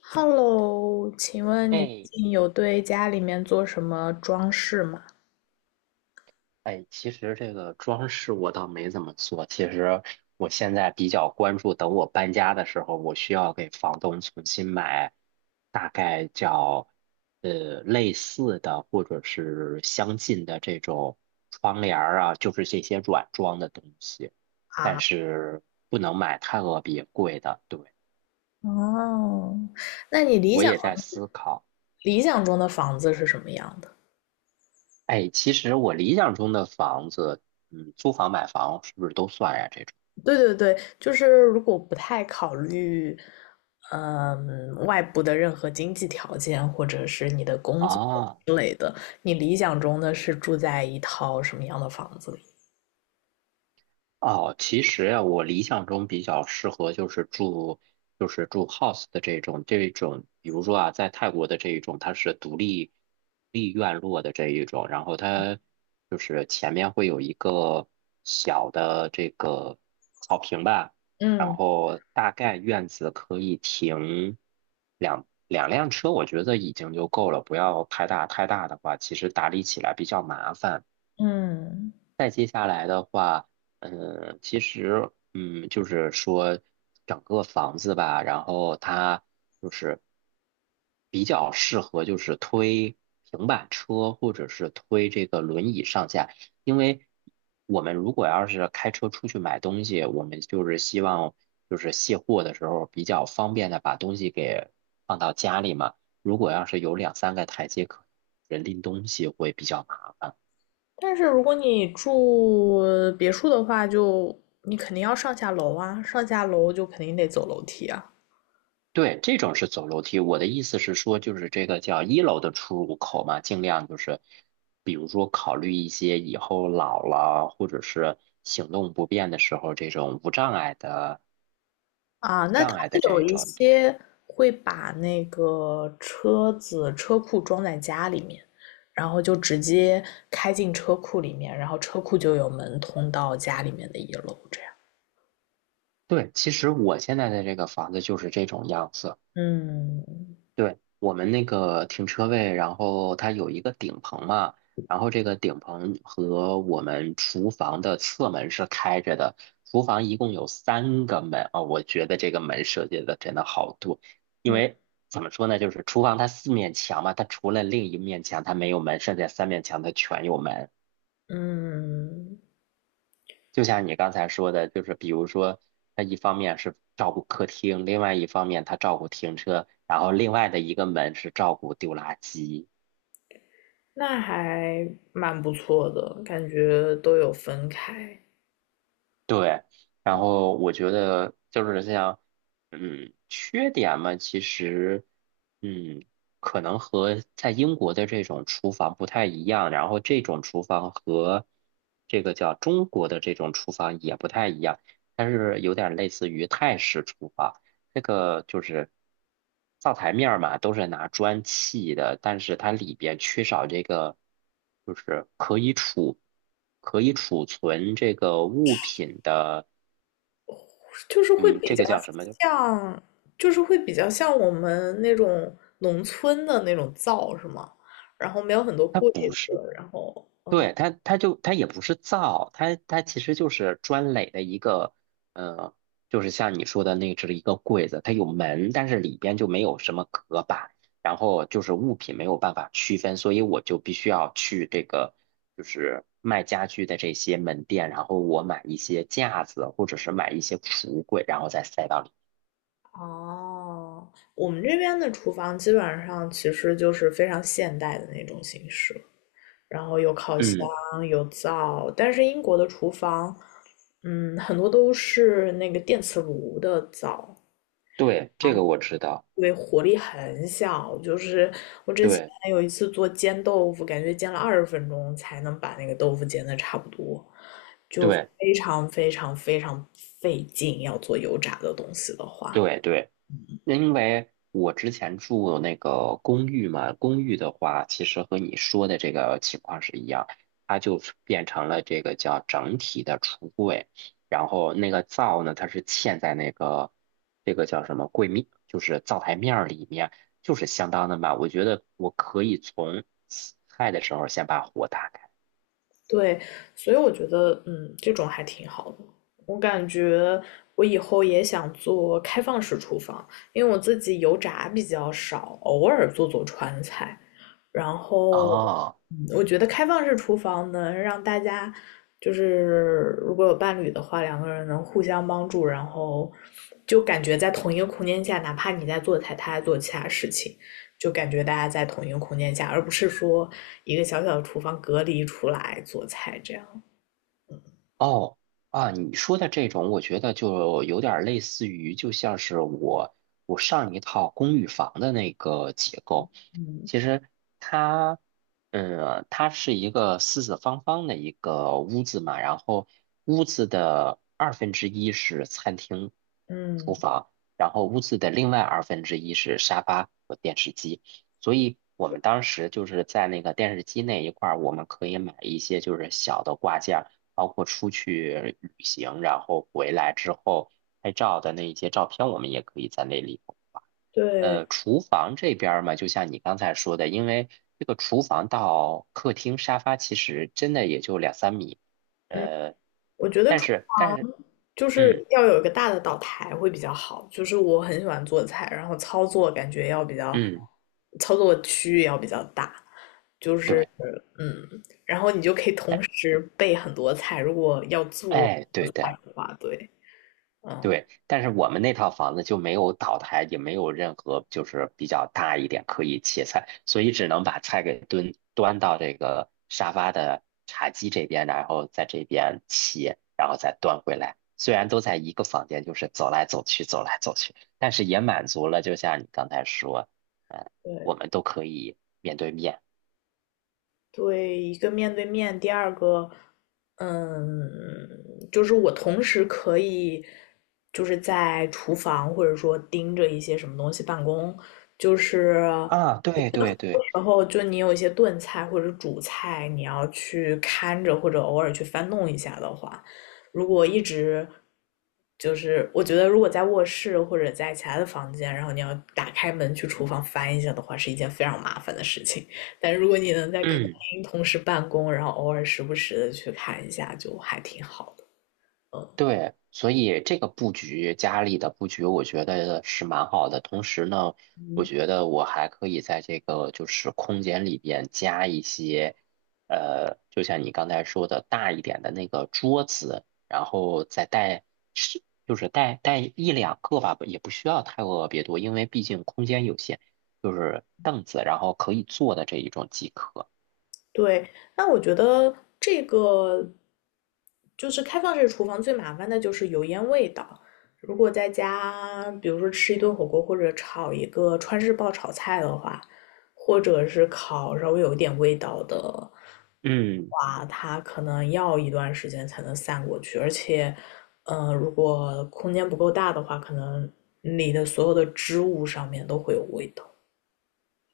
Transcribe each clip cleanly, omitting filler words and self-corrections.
Hello，请问你最哎近有对家里面做什么装饰吗？哎，其实这个装饰我倒没怎么做。其实我现在比较关注，等我搬家的时候，我需要给房东重新买，大概叫类似的或者是相近的这种窗帘儿啊，就是这些软装的东西，但啊，是不能买太特别贵的。对，哦，那你理我想也在思考。理想中的房子是什么样的？哎，其实我理想中的房子，租房买房是不是都算呀？这种对对对，就是如果不太考虑，外部的任何经济条件或者是你的啊。工作哦之类的，你理想中的是住在一套什么样的房子里？哦，其实呀，我理想中比较适合就是住，就是住 house 的这种，比如说啊，在泰国的这一种，它是独立院落的这一种，然后它就是前面会有一个小的这个草坪吧，然嗯后大概院子可以停两辆车，我觉得已经就够了，不要太大，太大的话，其实打理起来比较麻烦。嗯，再接下来的话，嗯，其实，嗯，就是说整个房子吧，然后它就是比较适合就是推平板车或者是推这个轮椅上下，因为我们如果要是开车出去买东西，我们就是希望就是卸货的时候比较方便的把东西给放到家里嘛。如果要是有两三个台阶，可能人拎东西会比较麻烦。但是如果你住别墅的话，就你肯定要上下楼啊，上下楼就肯定得走楼梯啊。对，这种是走楼梯。我的意思是说，就是这个叫一楼的出入口嘛，尽量就是，比如说考虑一些以后老了或者是行动不便的时候，这种无障碍的、啊，那他障碍们的有这一种。些会把那个车子车库装在家里面，然后就直接开进车库里面，然后车库就有门通到家里面的一楼，这样。对，其实我现在的这个房子就是这种样子。嗯对，我们那个停车位，然后它有一个顶棚嘛，然后这个顶棚和我们厨房的侧门是开着的。厨房一共有3个门啊，我觉得这个门设计的真的好多，因为怎么说呢，就是厨房它4面墙嘛，它除了另1面墙它没有门，剩下3面墙它全有门。嗯，就像你刚才说的，就是比如说，它一方面是照顾客厅，另外一方面它照顾停车，然后另外的一个门是照顾丢垃圾。那还蛮不错的，感觉都有分开。对，然后我觉得就是像，缺点嘛，其实，嗯，可能和在英国的这种厨房不太一样，然后这种厨房和这个叫中国的这种厨房也不太一样，它是有点类似于泰式厨房。这个就是灶台面儿嘛，都是拿砖砌的，但是它里边缺少这个，就是可以储存这个物品的，就是会嗯，比这较个叫什么？像，就是会比较像我们那种农村的那种灶是吗？然后没有很多它柜不是子，然后对，它就它也不是造，它其实就是砖垒的一个，呃，就是像你说的那只一个柜子，它有门，但是里边就没有什么隔板，然后就是物品没有办法区分，所以我就必须要去这个就是卖家具的这些门店，然后我买一些架子或者是买一些橱柜，然后再塞到里。哦，我们这边的厨房基本上其实就是非常现代的那种形式，然后有烤箱，嗯，有灶，但是英国的厨房，嗯，很多都是那个电磁炉的灶，对，这个我知道，对，火力很小，就是我之前对还有一次做煎豆腐，感觉煎了二十分钟才能把那个豆腐煎的差不多，对非常非常非常费劲。要做油炸的东西的话，对对。因为我之前住那个公寓嘛，公寓的话，其实和你说的这个情况是一样，它就是变成了这个叫整体的橱柜，然后那个灶呢，它是嵌在那个这个叫什么柜面，就是灶台面儿里面，就是相当的满。我觉得我可以从洗菜的时候先把火打开。对，所以我觉得，这种还挺好的。我感觉我以后也想做开放式厨房，因为我自己油炸比较少，偶尔做做川菜，然后，啊、我觉得开放式厨房能让大家，就是如果有伴侣的话，两个人能互相帮助，然后就感觉在同一个空间下，哪怕你在做菜，他在做其他事情，就感觉大家在同一个空间下，而不是说一个小小的厨房隔离出来做菜这样。哦啊，你说的这种，我觉得就有点儿类似于，就像是我上一套公寓房的那个结构。其实它，它是一个四四方方的一个屋子嘛，然后屋子的二分之一是餐厅、厨嗯，房，然后屋子的另外二分之一是沙发和电视机。所以我们当时就是在那个电视机那一块儿，我们可以买一些就是小的挂件。包括出去旅行，然后回来之后拍照的那一些照片，我们也可以在那里头画。对，厨房这边儿嘛，就像你刚才说的，因为这个厨房到客厅沙发其实真的也就两三米，嗯，呃，我觉得但是，就是嗯要有一个大的岛台会比较好。就是我很喜欢做菜，然后嗯，操作区域要比较大，对，嗯，然后你就可以哎同时备很多菜。如果要做哎，对菜的。的话，对，嗯，对，但是我们那套房子就没有岛台，也没有任何就是比较大一点可以切菜，所以只能把菜给端到这个沙发的茶几这边，然后在这边切，然后再端回来。虽然都在一个房间，就是走来走去，走来走去，但是也满足了，就像你刚才说，嗯，对我们都可以面对面。对，一个面对面，第二个，嗯，就是我同时可以就是在厨房或者说盯着一些什么东西办公，就是啊，对对对，然后就你有一些炖菜或者煮菜，你要去看着或者偶尔去翻弄一下的话，如果一直就是我觉得如果在卧室或者在其他的房间，然后你要打开门去厨房翻一下的话，是一件非常麻烦的事情。但如果你能在客嗯。厅同时办公，然后偶尔时不时的去看一下，就还挺好的。嗯，对，所以这个布局，家里的布局，我觉得是蛮好的。同时呢，我觉得我还可以在这个就是空间里边加一些，就像你刚才说的大一点的那个桌子，然后再带是就是带一两个吧，也不需要太特别多，因为毕竟空间有限，就是凳子，然后可以坐的这一种即可。对，那我觉得这个就是开放式厨房最麻烦的就是油烟味道。如果在家，比如说吃一顿火锅或者炒一个川式爆炒菜的话，或者是烤稍微有一点味道的嗯。话，它可能要一段时间才能散过去，而且，如果空间不够大的话，可能你的所有的织物上面都会有味道。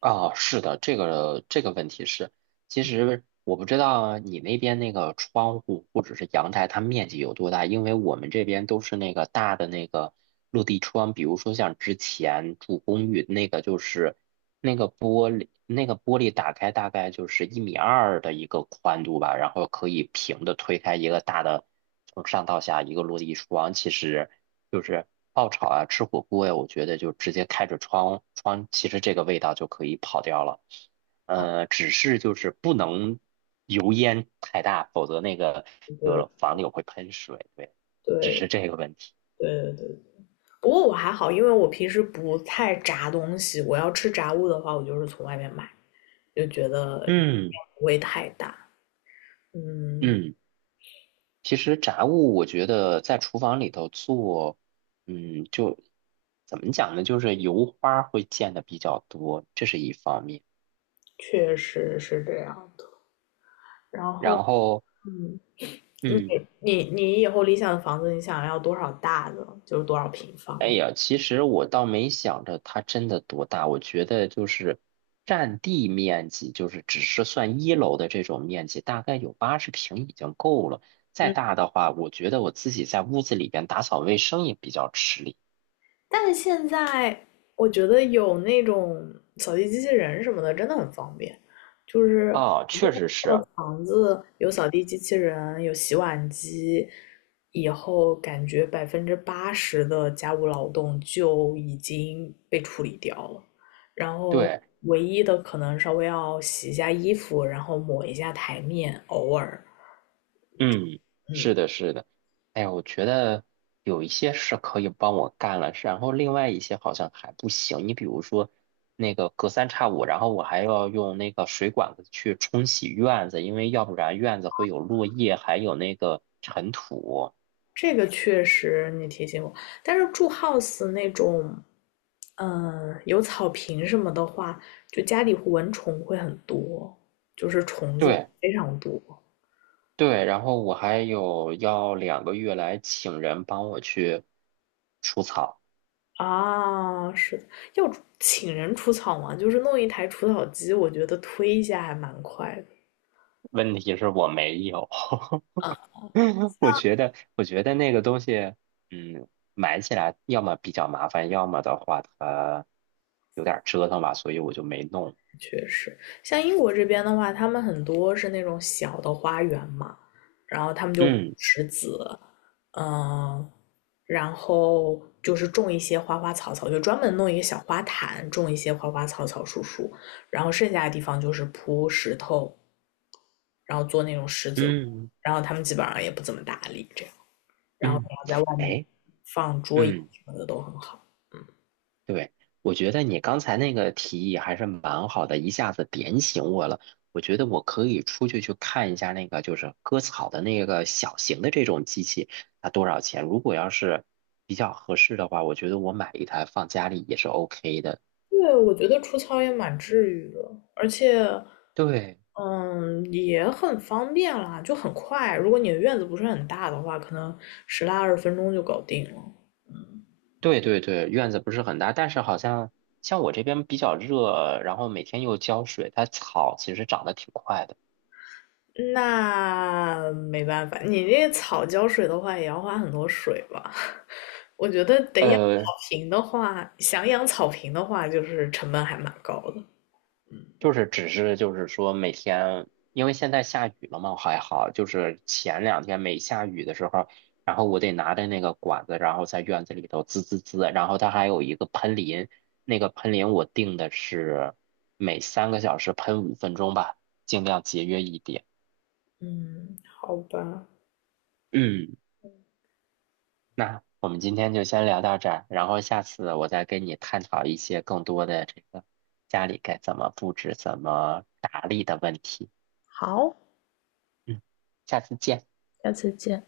啊，是的，这个问题是，其实我不知道你那边那个窗户或者是阳台，它面积有多大，因为我们这边都是那个大的那个落地窗，比如说像之前住公寓那个，就是那个玻璃，那个玻璃打开大概就是1.2米的一个宽度吧，然后可以平的推开一个大的，从上到下一个落地窗，其实。就是爆炒啊，吃火锅呀，我觉得就直接开着窗，其实这个味道就可以跑掉了。只是就是不能油烟太大，否则那个对就对是房柳会喷水。对，只对是这个问题。对对，不过我还好，因为我平时不太炸东西，我要吃炸物的话，我就是从外面买，就觉得嗯不会太大。嗯，嗯，其实炸物我觉得在厨房里头做，就怎么讲呢？就是油花会溅的比较多，这是一方面。确实是这样的。然后，然后，嗯，你嗯。你你以后理想的房子，你想要多少大的，就是多少平哎方呀，其实我倒没想着它真的多大，我觉得就是占地面积，就是只是算一楼的这种面积，大概有80平已经够了。再嗯，大的话，我觉得我自己在屋子里边打扫卫生也比较吃力。但是现在我觉得有那种扫地机器人什么的，真的很方便。就是哦，确实是，房子有扫地机器人，有洗碗机，以后感觉80%的家务劳动就已经被处理掉了，然后对。唯一的可能稍微要洗一下衣服，然后抹一下台面，偶尔，嗯，嗯，是的，是的。哎呀，我觉得有一些是可以帮我干了，然后另外一些好像还不行。你比如说那个隔三差五，然后我还要用那个水管子去冲洗院子，因为要不然院子会有落叶，还有那个尘土。这个确实你提醒我，但是住 house 那种，有草坪什么的话，就家里蚊虫会很多，就是虫子对非常多。对，然后我还有要2个月来请人帮我去除草，啊，是的，要请人除草吗？就是弄一台除草机，我觉得推一下还蛮快的。问题是我没有。啊，我觉得那个东西，嗯，买起来要么比较麻烦，要么的话它有点儿折腾吧，所以我就没弄。确实，像英国这边的话，他们很多是那种小的花园嘛，然后他们就不嗯石子，嗯，然后就是种一些花花草草，就专门弄一个小花坛，种一些花花草草、树树，然后剩下的地方就是铺石头，然后做那种石子路，嗯然后他们基本上也不怎么打理这样。然后嗯，你要在外面哎，放桌椅嗯，什么的都很好。对，我觉得你刚才那个提议还是蛮好的，一下子点醒我了。我觉得我可以出去去看一下那个就是割草的那个小型的这种机器，它多少钱？如果要是比较合适的话，我觉得我买一台放家里也是 OK 的。对，我觉得除草也蛮治愈的，而且对。嗯也很方便啦，就很快。如果你的院子不是很大的话，可能10来20分钟就搞定了。对对对，院子不是很大，但是好像我这边比较热，然后每天又浇水，它草其实长得挺快的。那没办法，你那草浇水的话也要花很多水吧？我觉得得养草呃，坪的话，想养草坪的话，就是成本还蛮高的。就是只是就是说每天，因为现在下雨了嘛，还好，就是前两天没下雨的时候，然后我得拿着那个管子，然后在院子里头滋滋滋，然后它还有一个喷淋，那个喷淋我定的是每3个小时喷5分钟吧，尽量节约一点。嗯，好吧，嗯。那我们今天就先聊到这儿，然后下次我再跟你探讨一些更多的这个家里该怎么布置、怎么打理的问题。好，嗯，下次见。下次见。